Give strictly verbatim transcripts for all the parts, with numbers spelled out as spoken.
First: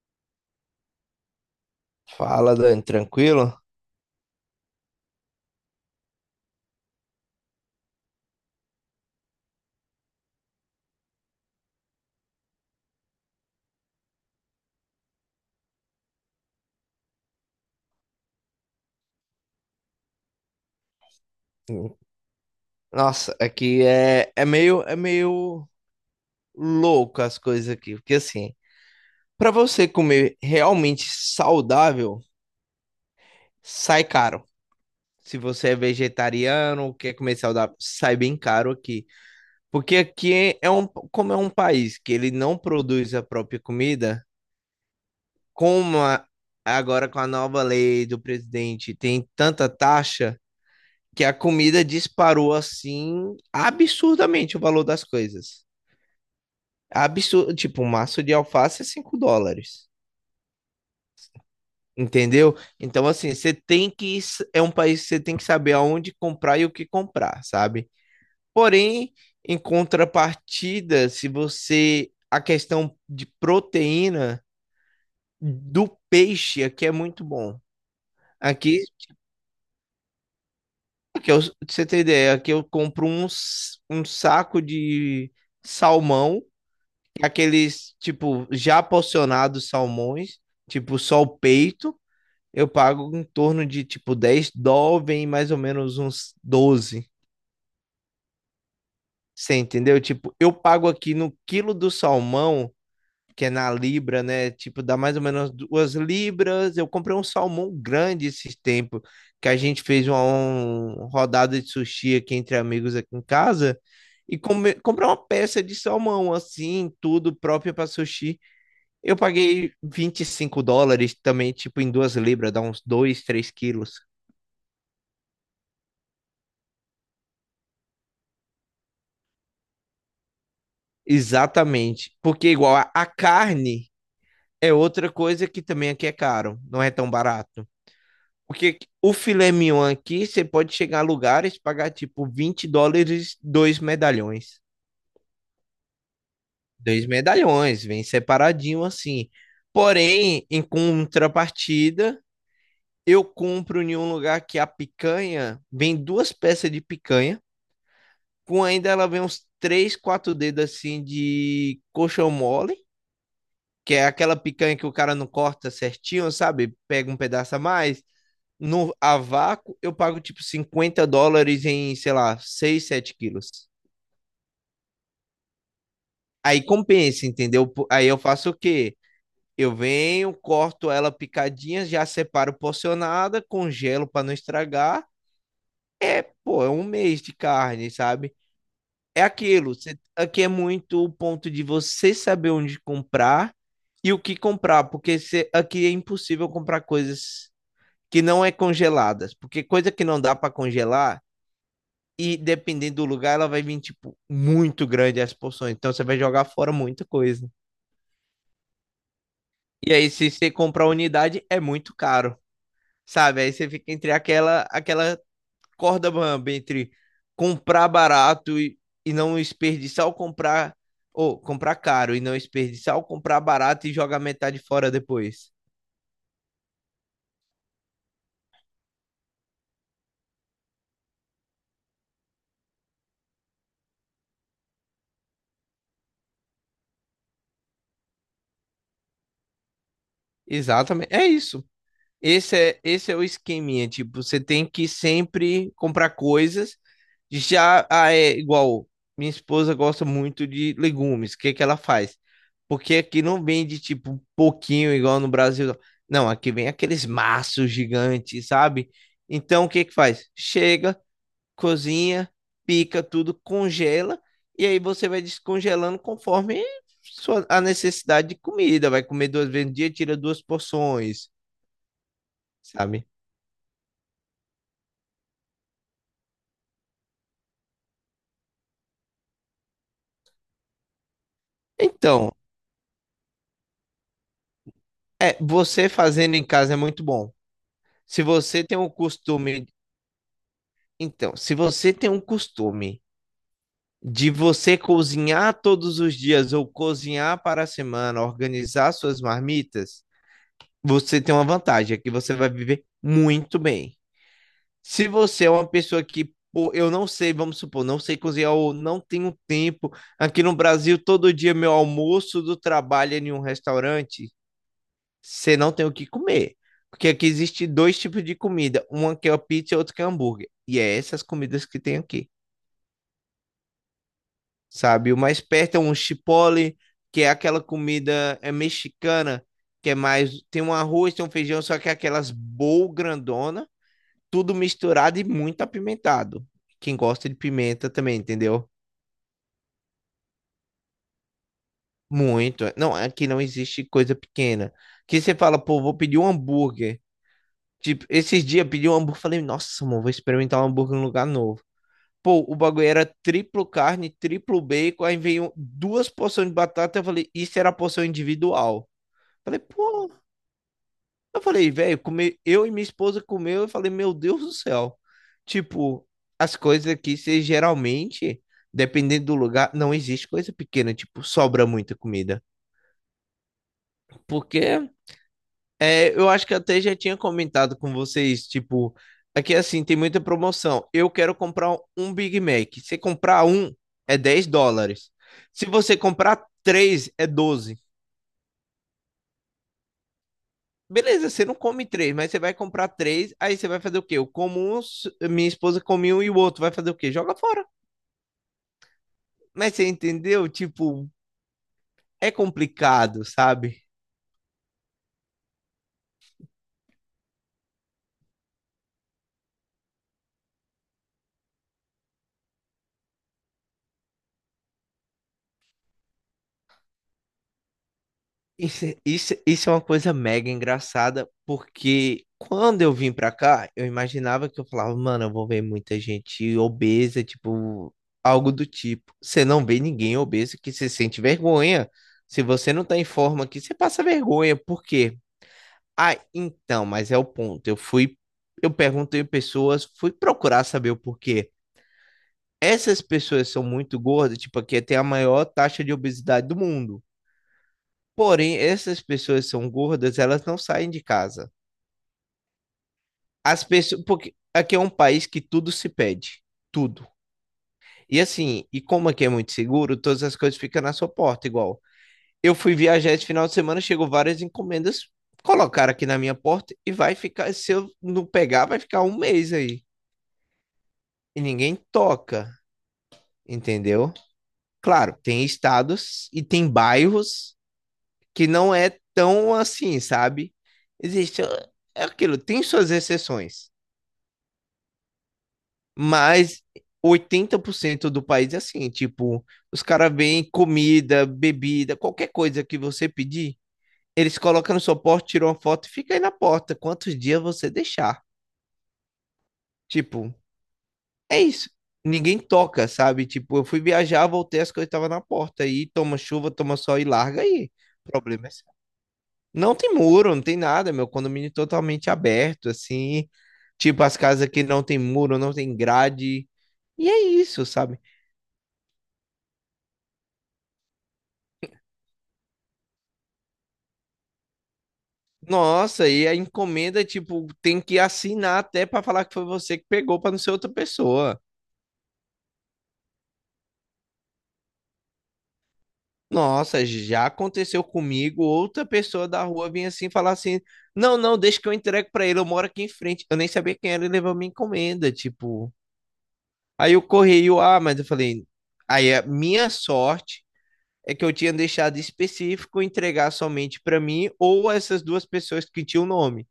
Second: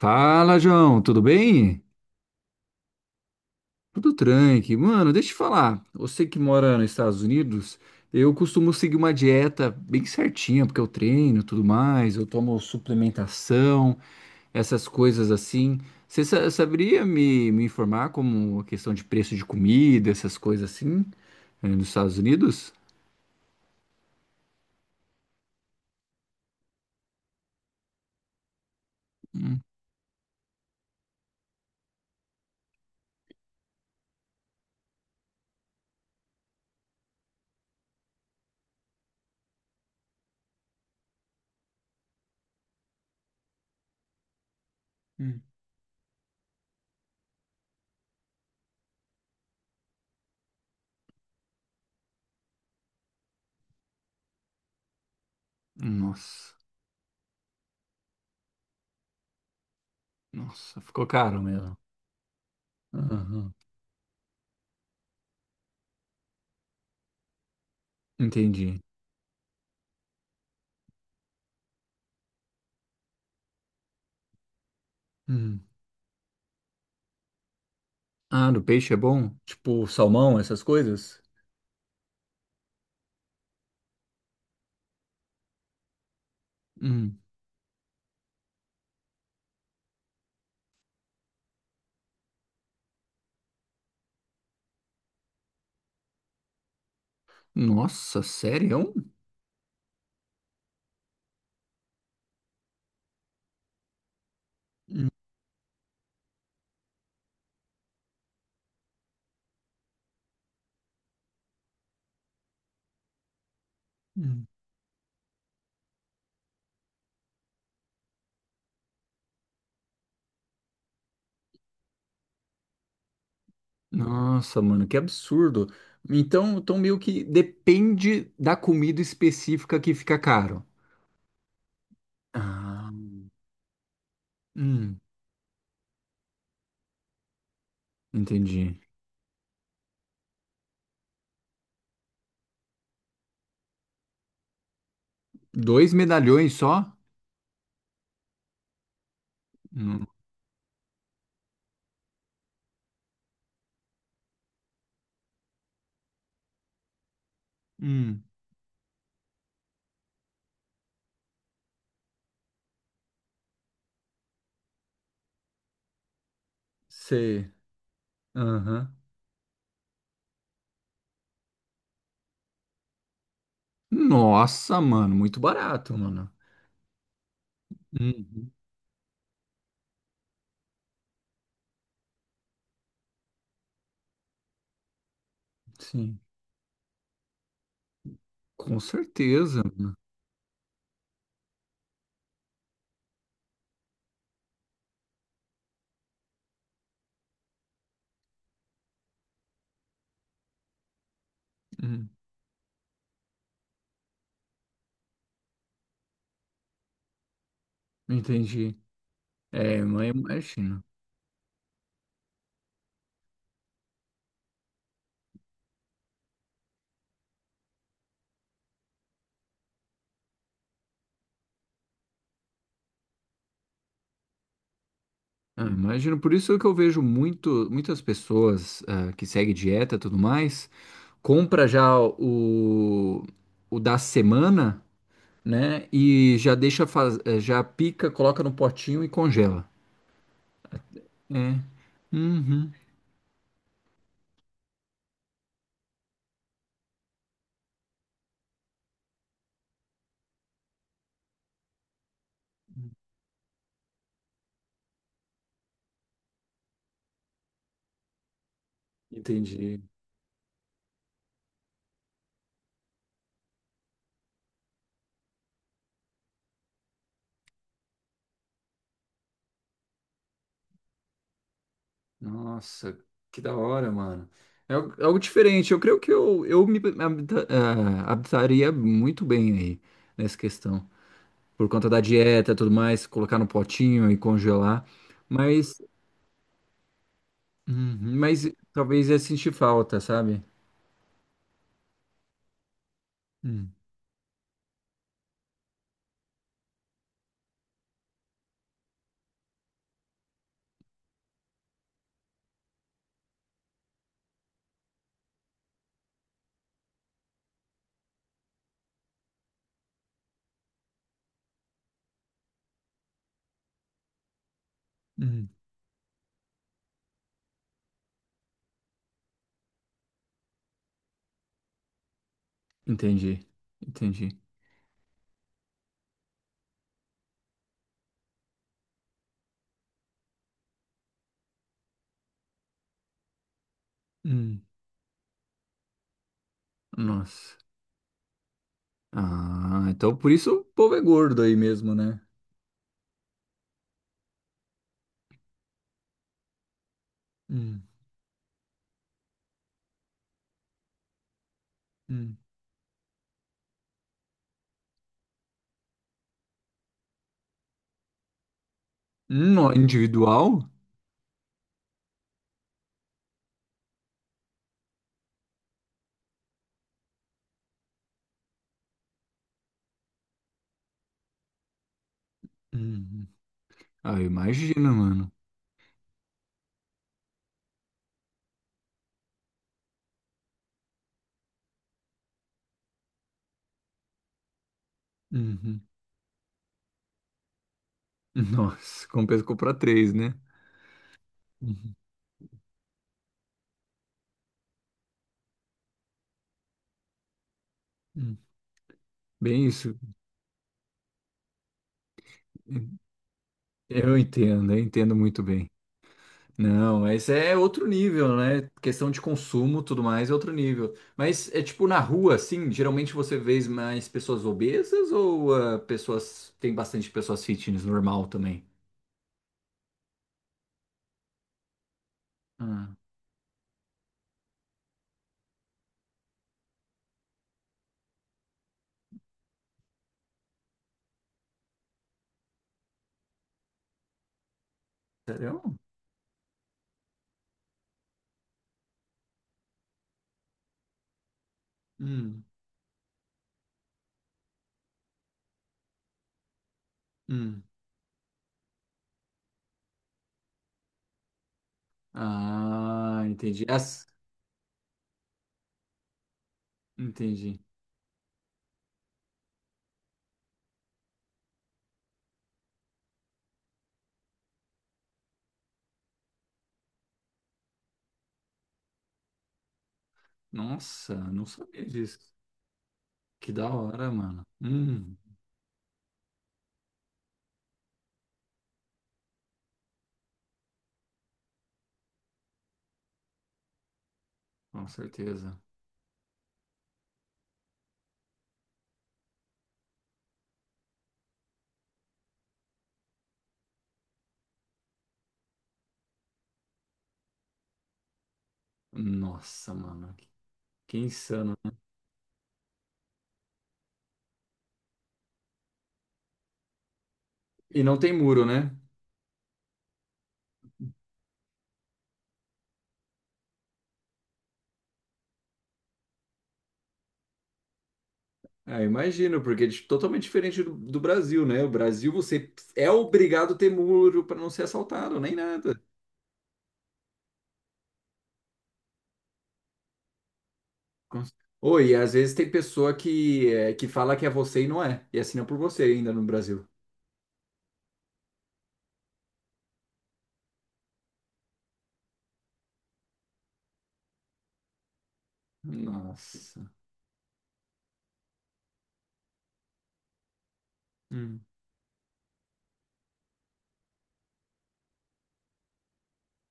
Fala, João, tudo bem? Fala, Dani, tranquilo? Tudo tranqui. Mano, deixa eu te falar. Você que mora nos Estados Unidos, eu costumo seguir uma dieta bem certinha, porque eu treino, e tudo mais, eu tomo suplementação, essas coisas assim. Você sa- saberia me, me informar como a questão de preço de comida, essas coisas assim, eh, nos Estados Unidos? Nossa, aqui é, é meio é meio louco as coisas aqui, porque assim, para Hum, você comer realmente saudável, sai caro. Se você é vegetariano, quer comer saudável, sai bem caro aqui. Porque aqui é é um, como é um país que ele não produz a própria comida, hum. como a- agora com a nova lei do presidente tem tanta taxa, que a comida disparou assim absurdamente o valor das coisas. Nossa, Absurdo, tipo, um maço de alface é cinco dólares. nossa, ficou caro mesmo. Entendeu? Então, assim, você Aham. tem que. É um país que você tem que saber aonde comprar e o que comprar, sabe? Entendi. Porém, em contrapartida, se você. A questão de proteína Hum. do peixe aqui é muito bom. Ah, do Aqui, peixe é bom? Tipo salmão, essas coisas? aqui eu, pra você ter ideia, aqui eu compro um, s- um saco de salmão Hum. aqueles, tipo, já porcionados salmões, tipo, só o peito, eu pago em torno de, tipo, dez dólares, vem mais ou menos uns doze. Nossa, sério? Você entendeu? Tipo, eu pago aqui no quilo do salmão, que é na libra, né? Tipo, dá Hum, mais ou menos duas libras. Eu comprei um salmão grande esses tempos, que a gente fez uma, um- rodada de sushi aqui entre amigos aqui em casa. E hum. come, comprei uma peça de salmão, assim, tudo próprio para sushi. Eu paguei vinte e cinco dólares também, tipo, em duas libras, dá uns dois, três quilos. Nossa, mano, que absurdo. Então, então meio que depende da comida específica que fica caro. Exatamente. Porque igual Ah, a, a carne é hum, outra coisa que também aqui é caro, não é tão barato. entendi. Porque o filé mignon aqui, você pode chegar a lugares e pagar tipo vinte dólares, dois medalhões. Dois medalhões só? Dois medalhões, vem separadinho assim. Hum, Porém, em contrapartida, eu compro em um lugar que a picanha vem duas peças de picanha hum, com ainda ela vem uns três, quatro dedos assim de coxão mole, que é aquela picanha que o cara não corta certinho, sabe? Pega um sei. pedaço a mais. No, Aham. a vácuo, eu pago tipo cinquenta dólares em, sei lá, seis sete quilos. Nossa, mano, muito barato, mano. Aí compensa, entendeu? Po- Aí eu Uhum. faço o quê? Eu venho, corto ela picadinha, já separo porcionada, congelo para não estragar. Sim, Pô, é um mês de carne, sabe? com É certeza. aquilo. Você, aqui é muito o ponto de você saber onde comprar e o que comprar, porque você, aqui é impossível comprar coisas que não é congeladas, porque coisa que não dá para congelar Hum, e dependendo do lugar ela vai vir tipo muito grande as porções, então você vai jogar fora muita coisa. entendi. É, E mas aí se você imagina. comprar unidade é muito caro, sabe? Aí você fica entre aquela aquela corda bamba entre comprar barato e, e não desperdiçar ou comprar ou comprar caro e não desperdiçar ou comprar barato e jogar metade fora depois. Ah, imagino, por isso que eu vejo muito, muitas pessoas ah, que seguem dieta e tudo mais, compra já o, o da semana, né? E já deixa, faz- eh, já pica, coloca no potinho e congela. Exatamente. É É. isso. Esse Uhum. é, esse é o esqueminha, tipo, você tem que sempre comprar coisas de já, ah, é igual, minha esposa gosta muito de legumes, o que que ela faz? Porque aqui não vende, tipo, um pouquinho igual no Brasil, não. Não, aqui vem aqueles maços gigantes, sabe? Então, o Entendi. que que faz? Chega, cozinha, pica tudo, congela, e aí você vai descongelando conforme sua, a necessidade de comida, vai comer duas vezes no dia, tira duas porções, Nossa, sabe? que da hora, mano. É algo é algo diferente. Eu creio que eu, eu me habita- ah, adaptaria muito bem aí nessa questão. Por conta da Então, dieta e tudo mais, colocar no potinho e congelar. é, Mas você fazendo em casa é muito bom. uhum. Se Mas você tem um talvez ia sentir costume, falta, sabe? então, se você tem um costume Hum, de você cozinhar todos os dias ou cozinhar para a semana, organizar suas marmitas, você tem uma vantagem, é que você vai viver muito bem. Se você é uma pessoa que, pô, eu não sei, vamos supor, não sei cozinhar ou não tenho tempo, aqui no Brasil todo dia meu almoço do trabalho é em um restaurante, hum. você não tem o que comer. Porque aqui existe dois tipos de comida, uma que é pizza e outra que é hambúrguer. E é essas comidas que tem aqui, Entendi, entendi. sabe? O mais perto é um chipotle, que é aquela comida é mexicana, que é mais tem um arroz, tem um feijão, só que é aquelas bowl grandona, tudo Hum. misturado e muito apimentado. Quem gosta de Nossa. pimenta também, entendeu? Ah, então por isso o povo é gordo aí mesmo, né? Muito. Não, aqui não existe coisa pequena. Que você fala, pô, vou pedir um hambúrguer. Hum, Tipo, esses dias pedi um hambúrguer, falei, nossa, mano, vou experimentar um hambúrguer num lugar novo. hum. Pô, o bagulho era triplo carne, triplo bacon, aí veio duas porções de batata, eu falei, isso era a porção individual. Falei, No pô, individual? eu falei, velho, come, eu e minha esposa comeu, eu falei, meu Deus do céu. Tipo, as coisas aqui, você geralmente, dependendo do lugar, não existe coisa pequena, tipo, sobra muita comida. Uhum. Ah, eu imagino, Porque mano. é, eu acho que até já tinha comentado com vocês, tipo, aqui assim, tem muita promoção. Eu quero comprar um Big Mac. Se comprar um, é dez dólares. Se Uhum. você comprar três, é doze. Nossa, compensa comprar três, né? Beleza, você não come Uhum, três, mas você vai comprar três, aí você vai fazer o quê? Eu como um, s- minha esposa come um e o outro vai fazer o quê? Joga fora. uhum. Bem Mas você isso. entendeu? Tipo, é complicado, sabe? Eu entendo, eu entendo muito bem. Não, mas é outro nível, né? Questão de consumo, tudo mais, é outro nível. Mas é tipo na rua, assim, geralmente você vê mais pessoas obesas ou ah, pessoas tem bastante pessoas fitness normal também? Isso, é- isso, isso é uma coisa mega engraçada, porque quando eu Ah, vim pra cá, eu imaginava que eu falava, mano, eu vou ver muita gente obesa, tipo, algo do tipo. Você não vê ninguém obeso que se sente vergonha. Se você não tá em forma aqui, você passa vergonha. Por quê? sério? Ah, então, mas é o ponto. Eu fui, eu perguntei pessoas, fui procurar saber o porquê. Hum, Essas pessoas são muito gordas, tipo, aqui tem a maior taxa de obesidade do mundo. hum. Porém, essas pessoas são gordas, elas não saem de casa. Ah, entendi. As pessoas, As- porque aqui é um país que tudo se pede, tudo. Entendi. E assim, e como aqui é muito seguro, todas as coisas ficam na sua porta, igual. Eu fui viajar esse final de semana, chegou várias encomendas, colocaram aqui na minha porta e vai ficar, se eu não pegar, vai ficar um mês aí. Nossa, E não ninguém sabia disso. toca, Que da hora, entendeu? mano. Hum, Claro, tem estados e tem bairros que não é tão assim, sabe? Existe, é aquilo, tem suas exceções. com certeza. Mas oitenta por cento do país é assim, tipo, os caras veem comida, bebida, qualquer coisa que você pedir, eles colocam no seu porta, tiram uma foto e fica aí na porta, quantos dias você deixar. Nossa, mano, que, Tipo, que é insano. isso. Ninguém toca, sabe? Tipo, eu fui viajar, voltei, as coisas estavam na porta. Aí toma chuva, toma sol e larga aí. E não O tem muro, problema é seu. né? Não tem muro, não tem nada, meu condomínio é totalmente aberto, assim. Tipo, as casas que não tem muro, não tem grade. E é isso, sabe? Ah, imagino, porque é di- totalmente diferente do, do Brasil, né? O Brasil você é obrigado a ter muro para não ser assaltado, nem nada. Nossa, e a encomenda, tipo, tem que assinar até para falar que foi você que pegou para não ser outra Cons- pessoa. Oi, e às vezes tem pessoa que, é, que fala que é você e não é, e assina por você ainda no Brasil. Nossa, já aconteceu comigo, outra pessoa da rua vinha assim falar assim: "Não, não, deixa que eu entrego para ele, eu moro aqui em frente". Eu nem sabia quem era e levou minha encomenda, tipo. Nossa. Aí o correio, ah, mas eu falei: "Aí a minha sorte é que eu Hum. tinha deixado específico entregar somente para mim ou essas duas pessoas que tinham o nome".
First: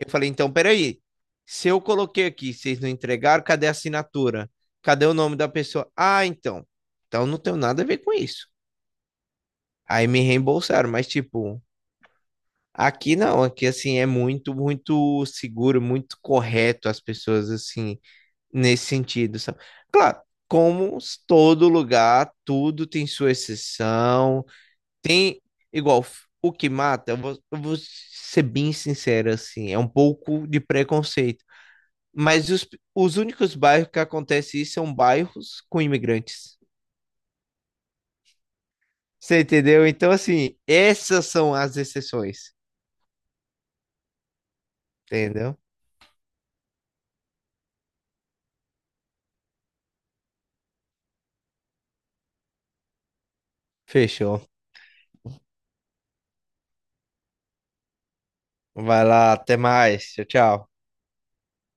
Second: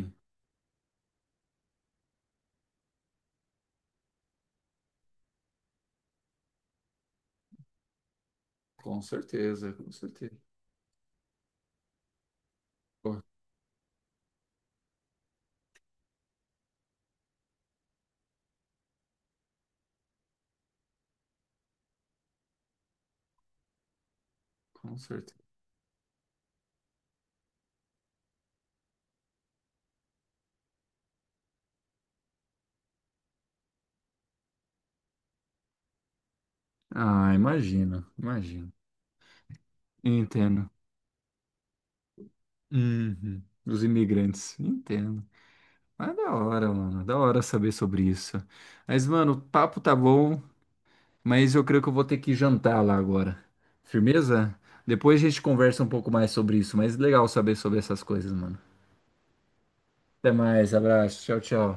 Eu falei, então, peraí. Se eu coloquei aqui, vocês não entregaram, cadê a assinatura? Cadê o nome da pessoa? Ah, então. Então não tenho nada a ver com isso. com certeza, com Aí me certeza. reembolsaram, mas tipo, Pô, aqui não, aqui assim é muito, muito seguro, muito correto as pessoas assim, nesse sentido, sabe? Claro, como s- todo lugar, tudo tem sua exceção, com certeza. tem igual f- o que mata, eu vou, eu vou ser bem sincero assim, é um pouco de preconceito. Mas os, os únicos bairros que acontece isso são bairros com imigrantes. Ah, imagino, imagino. Você entendeu? Então, assim, Entendo. essas são as exceções. Uhum. Os imigrantes, entendo. Entendeu? Mas da hora, mano, da hora saber sobre isso. Mas, mano, o papo tá bom. Mas eu creio que eu vou ter que jantar lá agora. Fechou. Firmeza? Depois a gente conversa um pouco mais sobre isso, mas legal saber sobre essas coisas, mano. Vai lá, até mais. Tchau, Até tchau. mais, abraço, tchau, tchau.